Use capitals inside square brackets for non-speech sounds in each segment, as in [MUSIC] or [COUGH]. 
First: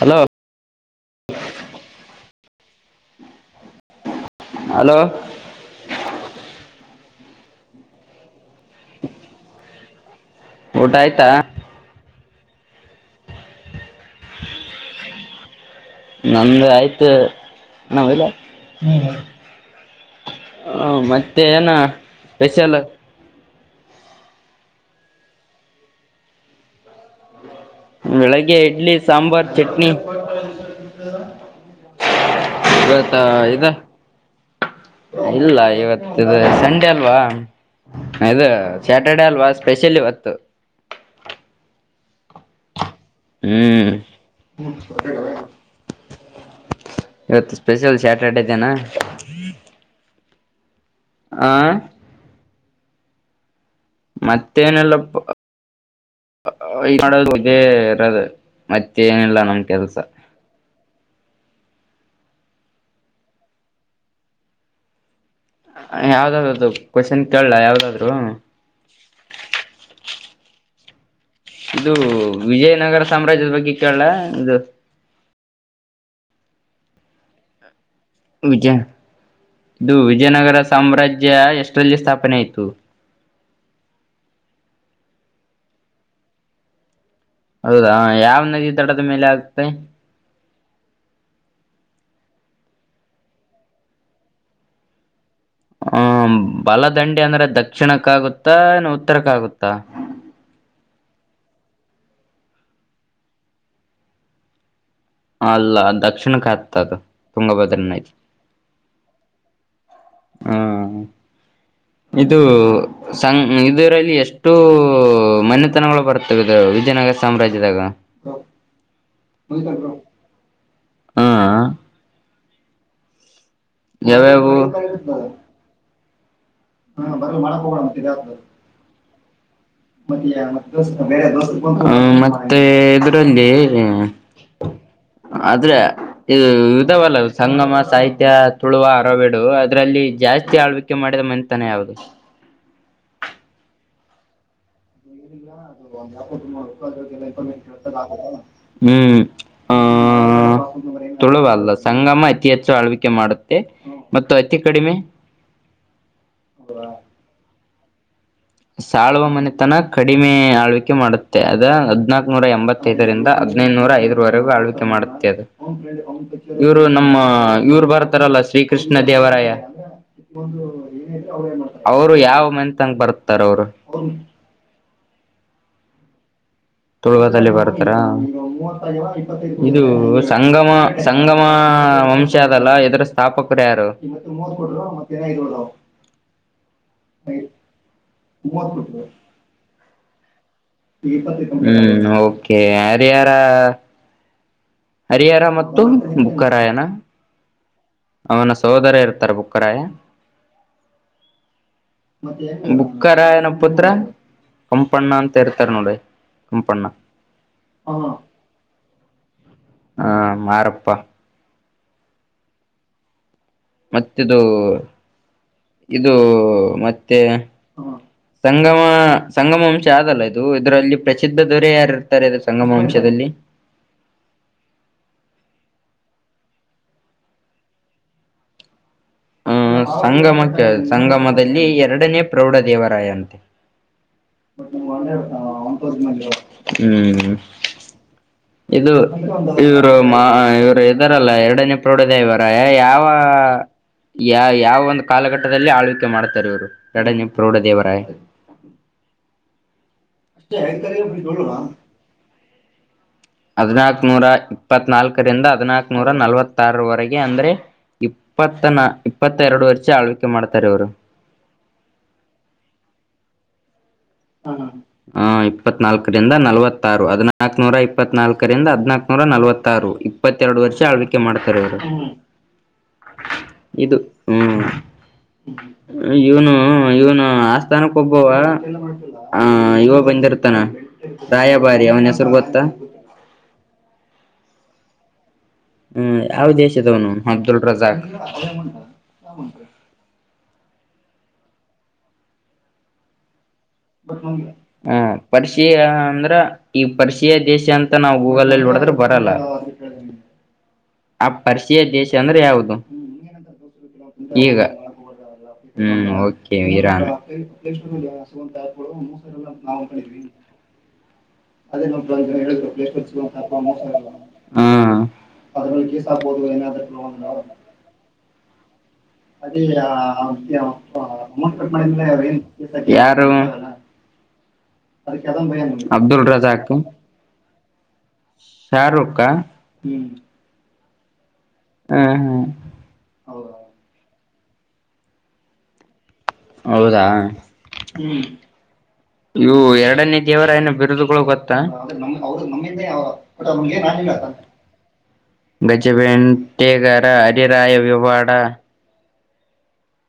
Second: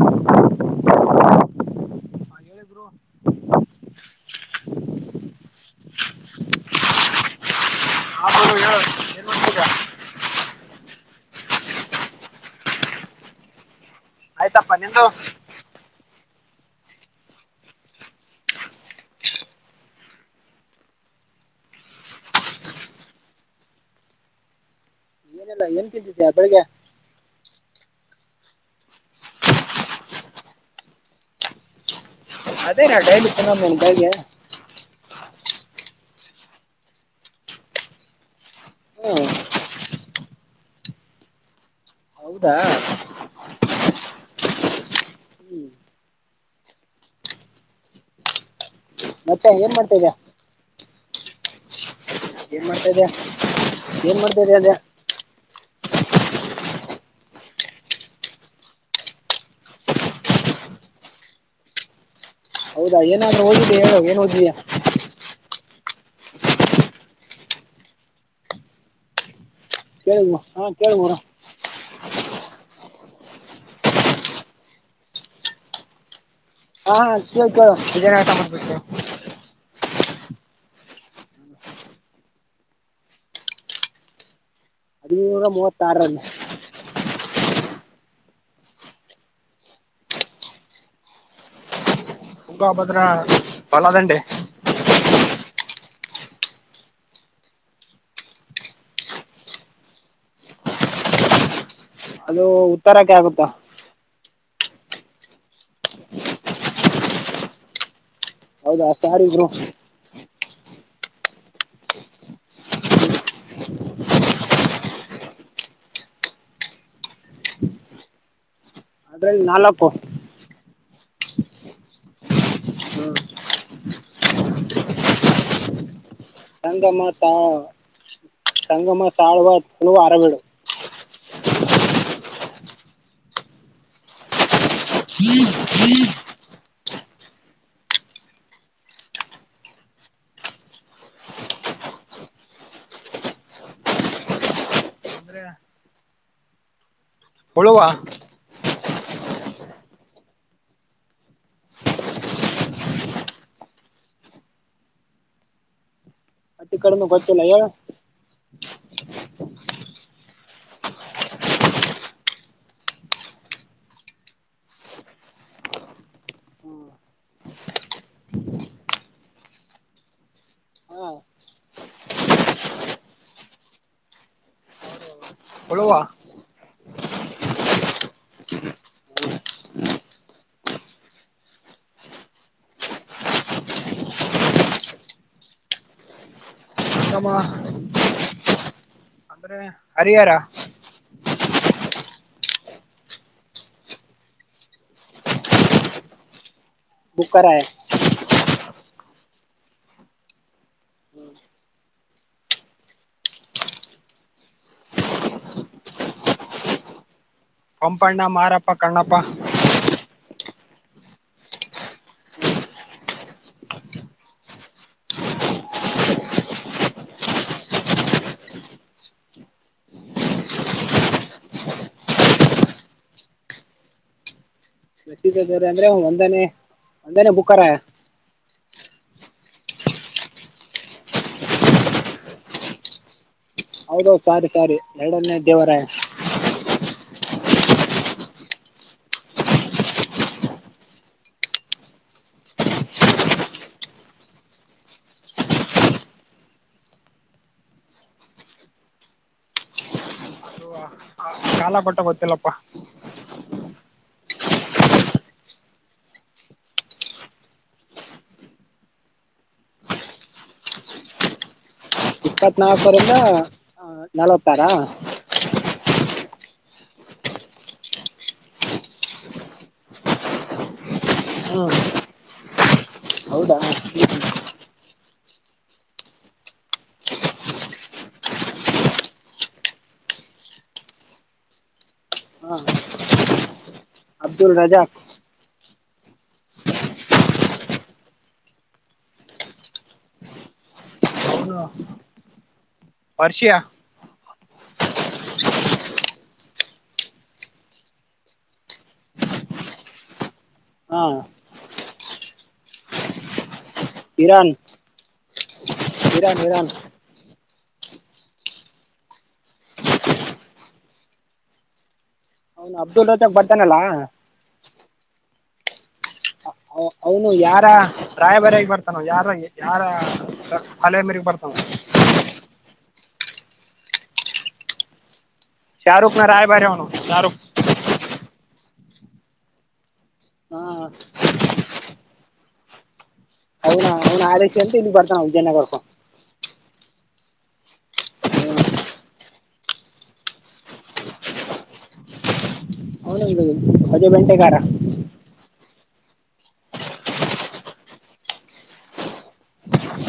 Hello [UNINTELLIGIBLE] hello ಹಬ ಹೇಳ ಏನ್ ಮಾಡತೀರ [INAUDIBLE] ಊಟ ಆಯ್ತಾ ಆಯ್ತಪ್ಪ ನಿಂದು ನಮ್ದ್ ಆಯ್ತು ನಾವಲ್ಲ [UNINTELLIGIBLE] ಮತ್ತೆ ಏನ ಸ್ಪೆಷಲ್ ಏನಲ್ಲಾ ಏನ್ ತಿಂತಿದ್ದ್ಯಾ [UNINTELLIGIBLE] ಬೆಳಗೆ ಬೆಳಗ್ಗೆ ಇಡ್ಲಿ ಸಾಂಬಾರ್ ಚಟ್ನಿ ಅದೇ ನಾ ಇವತ್ತ ಡೈಲಿ ಇದು [UNINTELLIGIBLE] ಇಲ್ಲ ಇವತ್ತು ಇದು ಸಂಡೆ ಅಲ್ವಾ ಇದು ಹ್ಮ್ ಸ್ಯಾಟರ್ಡೆ ಅಲ್ವಾ ಸ್ಪೆಷಲ್ ಇವತ್ [UNINTELLIGIBLE] ಹೌದಾ ಹ್ಮ್ ಹ್ಮ್. ಇವತ್ತು ಸ್ಪೆಷಲ್ ಸ್ಯಾಟರ್ಡೇ ದನಾ ಮತ್ತೆ ಏನ್ ಮಾಡ್ತಾಿದ್ಯಾ ಆ ಏನ್ ಮಾಡ್ತಾ ಇದ ಇದ್ಯಾ ಅದೇ ಮತ್ತೇನಲ್ಲ ಮಾಡ ಇರದು ಮತ್ತೆ ಏನಿಲ್ಲ ನಮ ಕೆಲ್ಸ ಹೌದಾ ಏನು ಓದಿದ ಹೇಳ ಏನ್ ಓದ್ಯಾಾ ಯಾವ್ದಾದ್ದು ಕ್ವಶನ್ ಕೇಳಲ್ಲ ಯಾವ್ದಾದ್ರು ಕೇಳ್ರ ಇದು ವಿಜಯನಗರ ಸಾಮ್ರಾಜ್ಯದ ಬಗ್ಗೆ ಕೇಳ ಇದು ಹಾ ಹ ಕೇಳಳ್ತೇಳ ಇದನ ವಿಜಯ ತಗಂದ್ಬಿಟ್ಟೆ ಇದು ವಿಜಯನಗರ ಸಾಮ್ರಾಜ್ಯ ಎಷ್ಟರಲ್ಲಿ ಸ್ಥಾಪನೆ ಆಯತು ಹದಿನೂರ ಮೂವತ್ತಾರಲ್ಲಿ ಹೌದಾ ಯಾವ ನದಿ ತಡದ ಮೇಲೆ ಆಗ್ತೆೆ ಹುಗ ಭದ್ರ ಬಲದಂಡೆ ಹ್ಮ ಬಲದಂಡಿ ಅಂದ್ರೆ ದಕ್ಷಿಣಕ್ಕಾಗುತ್ತಾ ಏನ ಉತ್ತರಕ್ಕಾಗುತ್ತ ಅದು ಉತ್ತರಕ್ಕೆ ಆಗುತ್ತಾ ಅಲ್ಲ ದಕ್ಷಿಣಕ್ಕೆತದು ತುಂಗಭದ್ರನೈತಿ ಹೌದಾ ಸಾರಿದ್ರು ಹ್ಮ್ ಇದು ಸಂ ಇದರಲ್ಲಿ ಎಷ್ಟು ಮನೆತನಗಳು ಬರ್ತವೆ ಇದು ವಿಜಯನಗರ ಸಾಮ್ರಾಜ್ಯದಾಗ ಆದದ್ರ ನಾಲ್ಕು ಹಾ ಹ್ಮ್ ಯಾವ್ಯಾಾವು ಸಂಗಮ ತಳ ಸಂಗಮ ತಾಳವ ಮತ್ತ ಬೇ ದ ಮತ್ತ ಇದುರಂದೇ ಆದ್ರೆ ಇದು ಲ್ಲ ಸಂಗಮ ಸಾಹಿತ್ಯ ತುಳುವ ಅರಬೇಡು ಅದ್ರಲ್ಲಿ ಜಾಸ್ತಿ ಆಳ್ವಿಕೆ ಮಾಡಿದ ಮನೆತನ ಯಾದು ಅಂದ್ರೆ ಗ ಅದುಂದು ಹುಳುವ ಲಲ್ಲ ಹ್ಮ್ ಆಹ ತುಳುವಲ್ಲ ಸಂಗಮ ಅತಿ ಹೆಚ್ಚು ಆಳ್ವಿಕೆ ಮಾಡುತ್ತೆ ಮತ್ತು ಅತಿ ಕಡಿಮೆ ಮತ್ತಿ ಕಡೆಮ ಗೊತ್ತಿಲ್ಲ ಯ ಸಾಳ್ವ ಮನೆ ತನ ಕಡಿಮೆ ಆಳ್ವಿಕೆ ಮಾಡುತ್ತೆ ಅದ ಹದ್ನಾಕನೂರ ಎಂಬತ್ತೈದರಿಂದ ಹದ್ಿನೈದುನೂರ ಐದರವರೆಗೂ ಆಳ್ವಿಕೆ ಮಾಡುತ್ತೆ ಅದು ಇವರು ನಮ್ಮ ಇವ್ರು ಬರ್ತಾರಲ್ಲ ಶ್ರೀ ಕೃಷ್ಣ ದೇವರಾಯ ಹಾ ಅವರು ಯಾವ ಮತ್ಂಗ ಬರ್. ತರರು. ಉಳುವ ತುಳಗಾದದಲ್ಲಿ ಬರ್ತಾರ ಇದು ಸಂಗಮ ಸಂಗಮ ವಂಶ ಅದಲ್ಲ ಎ್ರ ಸ್ಥಾಪಕರು ಯಾರು. ಹಮ್ಮ. ಉಮತ್ ಕೊಟ್ಟ. ಹರಿಹರ. ಹ್ಮ್ ಓಕೆ ಹರಿಹರ. ಹರಿಹರ ಮತ್ತು ಬುಕ್ಕರಾಯನ. ಬುಕ್ಕರಾಯ ಅವನ ಸಹೋದರ ಇರ್ತ. ಬುಕ್ಕರಾಯ ಬುಕ್ಕರಾಯನ ಪತ್ರ ಕಂಪಣ್ಣ ಅಂತ ಇರ್ತಾರ ನೋಡಿ ಕಂಪಣ್ಣ. ಕೊಂಪಣ್ಣ ಮಾರಪ್ಪ ಕಣ್ಣಪ್ಪ. ಹಾ ಮಾರಪ್ಪ. ಮತ್ತದು ಇದು ಮತ್ತೆ ಸಂಗಮ ಸಂಗಮ ವಂಶ ಆದಲ್ಲ ಇದು ಇದರಲ್ಲಿ ಪ್ರಸಿದ್ಧ ದೊರೆ ಯಾರ ಇರ್ತಾರೆ ಇದು ಸಂಗಮ ವಂಶದಲ್ಲಿ. ್ರ ಅಂದ್ರೆ ಒಂದನೇ ಒಂದನೇ ಬುಕ್ಕಾರಾಯ. ಹಹ ಸಂಗಮಕ್ಕೆ ಸಂಗಮದಲ್ಲಿ ಎರಡನೇ ಪ್ರೌಢ ದೇವರಾಯ ಅಂತೆ. ಹೌದೌದು ಸಾರಿ ಸಾರಿ ಬ್ ಎರಡನೇ ದೇವರಾಯ ಒ ಮ ಹ. ಇದು ಇವರು ಮಾ ಇವ್ರು ಇದಾರಲ್ಲ ಎರಡನೇ ಪ್ರೌಢದ ಇವರ ಯಾವ. ಯಾ ಯಾವ ಒಂದು ಕಾಲಘಟ್ಟದಲ್ಲಿ ಆಳ್ವಿಕೆ ಮಾಡ್ತಾರೆ ಇವ್ರು ಎರಡನೇ ಪ್ರೌಢ ದೇವರ. ಅಷ್ಟೇ ಹ. ಕಾಲ ಕೊಟ್ಟ ಗೊತ್ತಿಲ್ಲಪ್ಪ ಹದಿನಾಕನೂರ. ಇಪ್ಪತ್ನಾಾಲ್ಕರಿಂದ ಹದಿನಾಕ ನೂರ ನಲವತ್ತಾರವರೆಗೆ ಅಂದ್ರೆ ಇಪ್ಪತ್ತ ನ ಇಪ್ಪತ್ತೆರಡು ವರ್ಷ ಆಳ್ವಿಕೆ ಮಾಡ್ತಾರೆ ಇವರು. ಇಪ್ಪತ್ತ್ನಾಾಲ್ಕರಿಂದ. ಹ ಇಪ್ಪತ್ನಾಲ್ಕರಿಂದ ನಲ್ವತ್. ಆರು ಹದಿನಾಕ ನೂರ ಇಪ್ಪತ್ ನಾಲ್ಕರಿಂದ ಹದಿನಾಕ ನೂರ ನಲವತ್ತಾರು ಇಪ್ಪತ್ತೆರಡು ವರ್ಷ ಆಳ್ವಿಕ. ೆ ಮಾಡ್ತಾರೆ ಹ್ಮ್ ಅವರು. ಹೌದಾ ಇದು ಹ್ಮ್. ಇವನು ಇವನು ಆಸ್ಥಾನಕ್ ಒಬ್ಬವ. ಹಾ ಇವ ಬಂದಿರ್ತಾನ ರಾಯಭಾರಿ ಅವನ ಹೆಸರು ಗೊತ್ತ. ಅಬ್ದಲ್ ರಜಾಕ್. ಹ್ಮ್ ಯಾವ ದೇಶ ಅದಾವನು ಅಬ್ದುಲ್ ರಜಾಕ್. ಹ ವರ್ಷಯಾ.. ಹ ಪರ್ಷಿಯಾ ಅಂದ್ರ ಈ ಪರ್ಷಿಯಾ ದೇಶ ಅಂತ ನಾವವು ಗೂಗಲ್ಲ್ಲಿ ನೋಡದ್ರೆ ಬರಲ್ಲ ಹಾ ಆ ಪರ್ಸಿಯಾ ದೇಶ ಅಂದ್ರೆ ಯಾವವುದು. ಇರಾನ್ ಈಗ ಹ್ಮ್ ಇರಾನ್ ಕೆ ಇರಾನ್ ವಿರಾನ್. [UNINTELLIGIBLE] [UNINTELLIGIBLE] [UNINTELLIGIBLE] ಅವನು ಅಬ್ದುಲ್ ರಜಾಕ್ ಬರ್ತಾನಲ್ಲ ಹ. [UNINTELLIGIBLE] ಅವನು ಯಾರ ರಾಯಭರ ಬರ್ತ [UNINTELLIGIBLE] ಅಲೆ ಮೇರೆಗೆ ಬರ್ತಾನ ಯಾರು. ಅಬ್ದುಲ್ ಶಾರೂಖನ ರಾಯಬಾರಿ ರಜಾಕ್ ಅವ್ನು ಶಾರೂಕ್. ಶಾರುಕ್ಕಾ ಹ್. ಹಾ. ಹ್ಮ್ ಹ್ಮ್. ಅವ್ನ ಅವ್ನ ಆದೇಶ ಅಂತ ಇಲ್ಲಿ ಬರ್ತಾನ ವಿಜಯ ನಗರಕ್ ಹೌದಾ. ಹ್ಮ. ಇವು ಎರಡನೇ ದೇವರಾಯನ ಬಿರುದುಗಳು ಗೊತ್ತಾ. ಅವನು ಅಜೆ ಬೆಂಟೆಗಾರ [UNINTELLIGIBLE] ಚೆವೆಂಟೆಗಾರ ಹರಿರಾಯ ವಿವಾಡ.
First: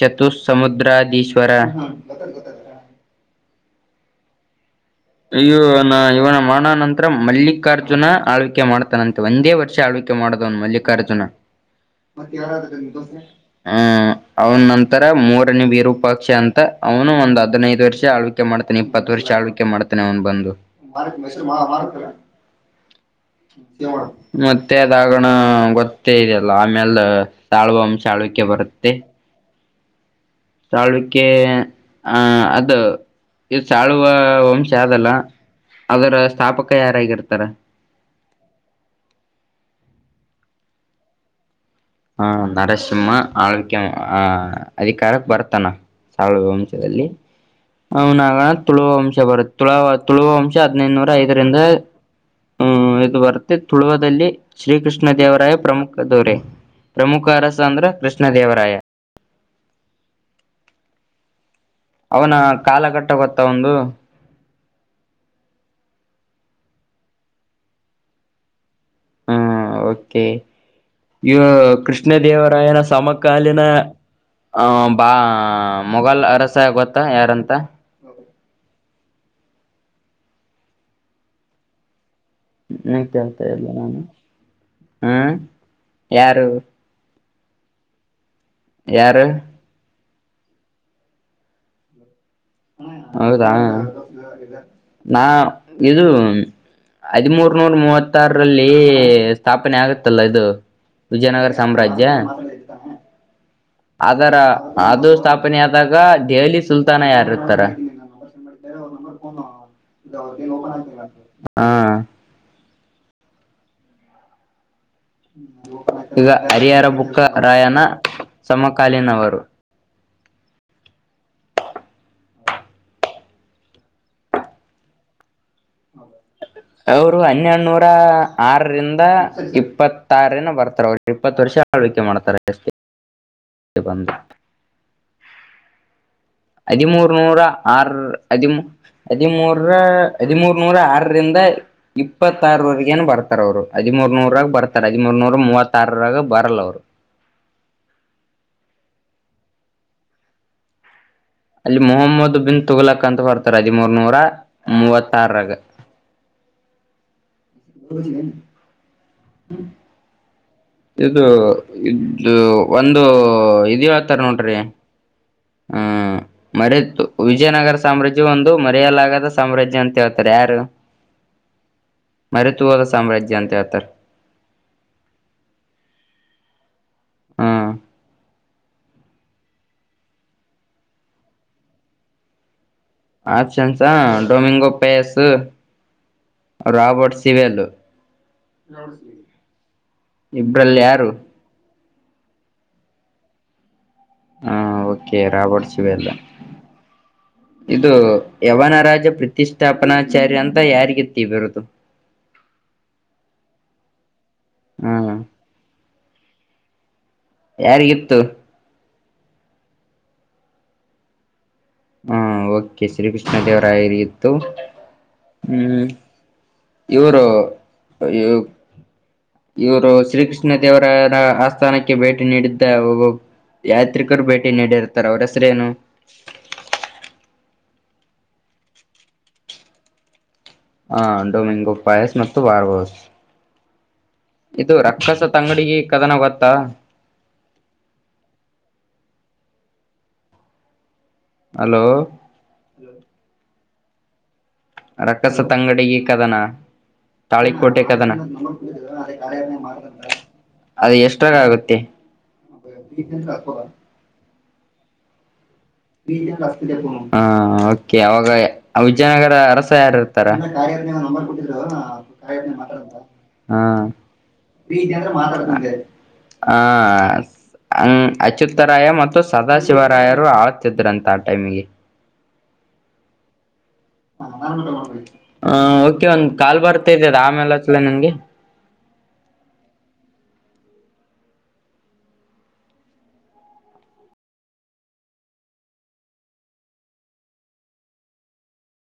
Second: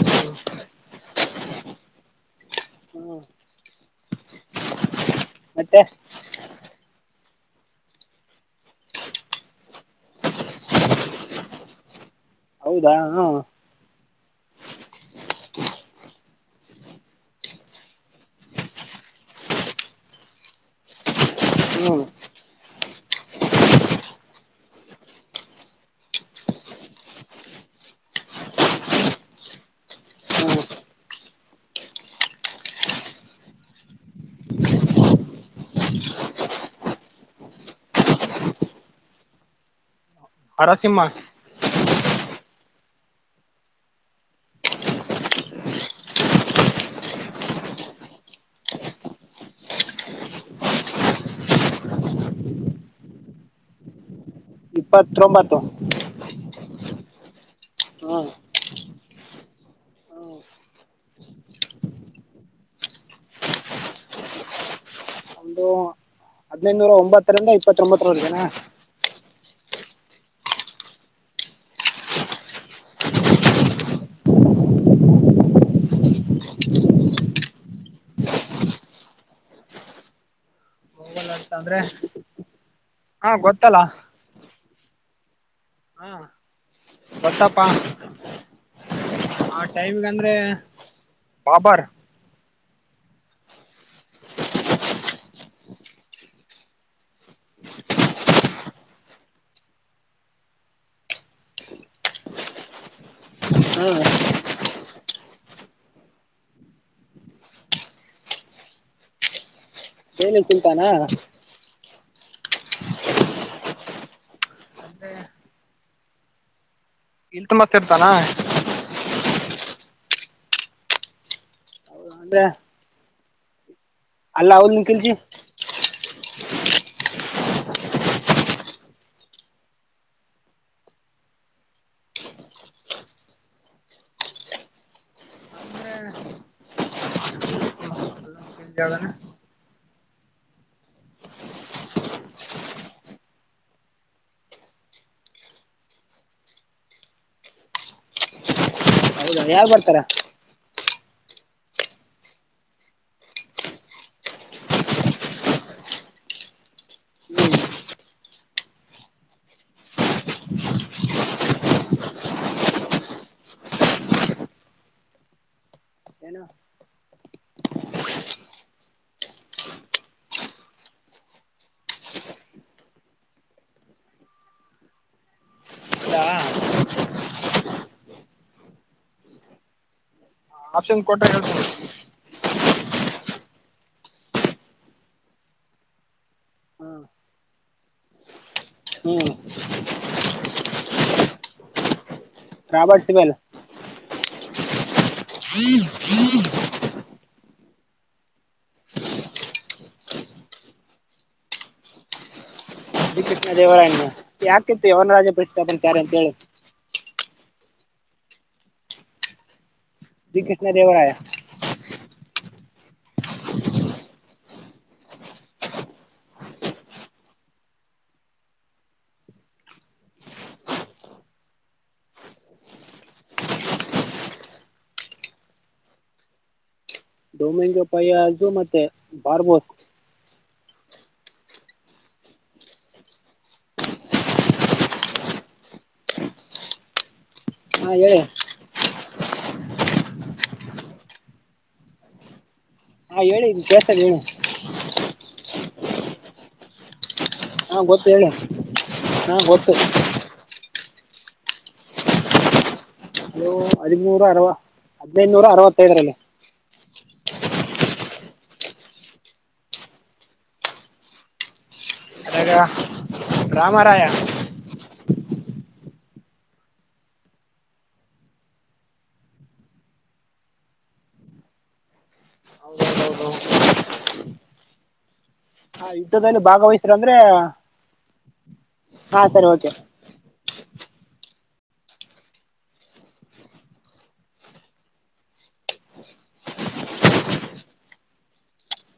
ಚತುರ್ ಸಮುದ್ರಾದೀಸ್ವರ ಹ್ಮ್ ಅಯ್ಯೋ ಮತ್ತೆ ಇವನ ಇವನ ಮರಣ ನಂತ್ ಮಲ್ಲಿಕಾರ್ಜುನ ಆಳ್ವಿಕೆ ಮಾಡ್ತಾನಂತೆ ಒಂದೇ ವರ್ಷ ಆಳ್ವಿಕೆ ಮಾಡದವನು ಮಲ್ಲಿಕಾರ್ಜುನ. ಹೌದಾ ಹ್ಮ್ ಹ ಅವನ ನಂತರ ಮೂರನೇ ವೀರು ಪಕ್ಷ ಅಂತ ಅವ್ನು ಒಂದ್ ಹದಿನೈದು ವರ್ಷ ಆಳ್ವಿಕೆ ಮಾಡ್ತಾನೆ ಇಪ್ಪತ್ ವರ್ಷ ಆಳ್ವಕೆ ಮಾಡ್ ಅವನು ಬಂದು. ಹ್ಮ್ [UNINTELLIGIBLE] ಮತ್ತೆ ಅದಾಗಣ ಗೊತ್ತೇ ಇದೆಯಲ್ಲ ಆಮ್ಯಾಲ ಸಾಳ್ವ ವಂಶ ಆಳ್ವಿಕೆ ಬರತ್ತೆ. ಹ್ಮ್ ಸಳ್ವಿಕೆ ಆಹ ಅದ ಇದ ಸಾಳ್ವ ವಂಶ ಅದಲ್ಲ ಅದರ ಸ್ಥಾಪಕ ಯಾರಾಗಿರ್ತಾರ. ನರಸಿಂಹ. ಹ ನರಸಿಂಹ ಆಳ್ವಿಕೆ ಆ ಅಧಿಕಾರಕ್ ಬರ್ತಾನ ಸಳ್ವ ವಂಶದಲ್ಲಿ ಅವನಣ ತುಳು ವಂಶ ಬರು ತುಳ ತುಳುವ ವಂಶ ಹದ್ನೈದುನೂರ ಐದರಿಂದ ಹ್ಮ್ ಇದು ಬರುತ್ತೆ ತುಳುವದಲ್ಲಿ. ಶ್ರೀ ಕೃಷ್ಣ ದೇವರಾಯ ಇಪ್ಪತ್ತೊಂಬತ್ತು ಪ್ರಮುಖ ದೂರೆ. ಪ್ರಮುಖ ಅರಸಾಂದ್ರ ಹ್ಮ್ ಕೃಷ್ಣದೇವರಾಯ. ಅವನ ಕಾಲಘಟ್ಟ ಗೊತ್ತ ಒಂದು. ಒಂದು ಹದಿನೈದುನೂರ ಒಂಬತ್ತರಿಂದ ಇಪ್ಪತ್ತೊಂಬತ್ತರವರೆಗೆನಾ. ಹ್ಮ್ ಓಕೆ ಇ ಕೃಷ್ಣ ದೇವರಾಯನ ಸಮಕಾಲೀನ ಅ ಬಾ ಮೊಘಲ್ ಅರಸ ಗೊತ್ತಾ ಯಾರಂತ. ಮೊಘಲ್ ಅರಸ ಅಂದ್ರೆ ಹಾ ಗೊತ್ತಲ್ಲ [UNINTELLIGIBLE] ಹ್ಮ ಯಾರು. ಹೊತ್ತಪ್ಪ ಯಾರ ಅಂದ್ರೆ ಬಾಬಾರ್ ಹೌದಾ ನಾ ಇದು ಹದಿಮೂರ್ನೂರ ಮೂವತ್ತಾರ ರಲ್ಲಿ ಸ್ಥಾಪನೆ ಆಗುತ್ತಲ್ಲ ಇದು ವಿಜಯನಗರ ಸಾಮ್ರಾಜ್ಯ ಯ ಹ್ಮ್ ಅದರ ಅದು ಸ್ಥಾ ಸ್ಥಾಪನೆ ಆದಾಗ ದೆಹಲಿ ಸುಲ್ತಾನ ಯಾರದ ಅದಾರ [UNINTELLIGIBLE] ದೆಹಲಿ ಸುಲ್ತಾನ [UNINTELLIGIBLE] ಹ [INAUDIBLE] [INAUDIBLE] ಈಗ ಅರಿಹರ ಇಲ್ತುಮಸ್ ಪುಕ್ಕರಾಯನ ಇರ್ತಾನ ಸಮಕಾಲೀನವರು. ಅಂದ್ರೆ ಅಲ್ಲಾವುದ್ದೀನ್ ಖಿಲ್ಜಿ. ಅವರು ಹನ್ನೆಡುನೂರ ಆರರಿಂದ ಇಪ್ಪತ್ತಾರನ ಬರ್ತಾರ ಅವರು ಇಪ್ಪತ್ತು ವರ್ಷ ಆಳ್ವಿಕೆ ಮಾಡ್ತಾರಷ್ಟ ಬಂದು ಹದಿಮೂರ್ನೂರ ಆರ್. ಹದಿ ಹದಿಮೂರರ ಹದಿಮೂರ ನೂರ ಆರರಿಂದ ಇಪ್ಪತ್ತಾರವರೆಗೇನ ಬರ್ತಾರ ಅವ್ರು ಹದಿಮೂರ್ನೂರಾಗ ಬರ್ತಾರ ಹದಿಮೂರ್ನೂರ ಮೂವತ್ತಾರರಾಗ ಬರಲ್ಲ ಅವ್ರು. ಹೌದಾ ಯಾವಾಗ ಬರ್ತಾರ? ಅಲ್ಲಿ ಮೊಹಮ್ಮದ್ ಬಿನ್ ತುಗಲಕ್ ಅಂತ ಬರ್ತಾರೆ ಹದಿಮೂರ್ನೂರ ಮೂವತ್ತಾರಾಗ. ಹ್ಮ್ [INAUDIBLE] ಏನ್ ಹ್ಮ ಇದು ಇ ಒಂದು ಇದು ಹೇಳ್ತಾರ ನೋಡ್ರಿ ಆಹ ಏನು ಮರೆತ ವಿಜಯನಗರ ಸಾಮ್ರಾಜ್ಯ ಒಂದು ಮರೆಯಲಾಗದ ಸಾಮ್ರಾಜ್ಯ ಅಂತ ಹೇಳ್ತಾರ ಯಾರು ಮರೆತು ಹೋದ ಸಾಮ್ರಾಜ್ಯ ಅಂತ ಹೇಳ್ತಾರ. ಇಲ್ಲ ಹ್ಮ ಆಪ್ಷನ್ ಕೊಟ್ಟ ಹೇಳ್ತೀ. ಆಪ್ಷನ್ಸ ಡೊಮಿಂಗೋ ಪೇಸ್ ಹ್ಮ್ ರಾಬರ್ಟ್ ಸಿವೆಲ್ ಇವೆಡ್ಡು ಹ್ಮ್ ಇಬ್ರಲ್ಲಿ ಯಾರು? Robert Sewell. ಕೇರ ಪಡಚಿವಲ್ಲ. ಇದು ಯವನರಾಜ ಪ್ರತಿಷ್ಠಾಪನಾಚಾರ್ಯ ಅಂತ ಯಾರಿಗಿತ್ತ ಇ ಬಿರುದು? ಶ್ರೀ ಕೃಷ್ಣದೇವರಾಯ. ಯಾಕಿತ್ತು ಹ್ಮ ಯವನ ರಾಜೆ ಪ್ರಸ್ತಾಪನೆ. ಕಾರೆಂತ ಹೇಳ. ಯಾರಿಗಿತ್ತು? ಶ್ರೀ ಕೃಷ್ಣ ದೇವರಾಯ. ಹಾ ಓ. ಕೆ ಶ್ರೀ ಕೃಷ್ಣ ದೇವರಾಯರಿಗ್ ಇತ್ತು ಹ್ಮ್ ಇವರು ಇವ ಇವರು ಶ್ರೀ ಕೃಷ್ಣ ದೇವರ ಆಸ್ಥಾನಕ್ಕೆ ಭೇಟಿ ನೀಡಿದ್ದ ಒಬ್ಬ ಯಾತ್ರಿಕರು ಭೇಟಿ ನೀಡಿರ್ತಾರೆ ಅವ್ರ ಹೆಸರೆನು? ರೋಮಂಗ ಪಯಾಜು ಮತ್ತೆ ಬಾರ್ಬೋಸ್. ಹಾ ಡೊಮೆಂಗು ಪಾಯಸ್ ಮತ್ತು ಬಾರ್ಬಸ್ ಇದು ರಕ್ಕಸ ತಂಗಡಿಗೆ ಕದನ ಗೊತ್ತಾ? ಹಾ ಹೇಳಿ. ಹಲೋ ಹಾ ಹೇಳಿ ಕೇಳ್. [UNINTELLIGIBLE] ರಕ್ಕಸ ತಂಗಡಿಗೆ ಕದನ. ತಾಳಿ ಹಾ ಕೋಟೆ ಗೊತ್ತು ಕದನ. ಹೇಳಿ ಹಾ ಗೊತ್ತು ಅದು ಎಷ್ಟರಾಗ್ ಆಗುತ್ತೆ? ಅದು ಹದಿಮೂರ ಅರವಾ. ಹದಿನೈದುನೂರ ಅರವ ಹಾ ಓಕೆ ಅವಾಗ ಆ ವಿಜಯನಗರ ಅರಸ ಯಾರು ಇರ್ತಾರ ಮಾತಾಡಂತ ಅದಾಗ ಹ ರಾಮರಾಯ ಪ್ರೀತಿ ಅಂದ್ರೆ ಮಾತಾಡ ನಂಗೆ ಆ ಅಚುುತ್ತರಾಯ ಮತ್ತು ಸದಾಶಿವರಾಯರು ಆ ಂತ ಆ ಟೈಮಿಗೆ ಹಾ ನಾನನ್ಊಟ ಮಾಡಬೇಕು ಹ ಓಕೆ ಒಂದ್ ಯುದ್ಧದಲ್ಲಿ ಕಾಲ್ ಭಾಗವಹಿಸ್ರ ಬರ್ತಾತ ಅದ ಅಂದ್ರೆ ಆಮೇಲೆತ್ತಲ ನನ್ಗೆ ಹಾಂ ಸರಿ ಓಕೆ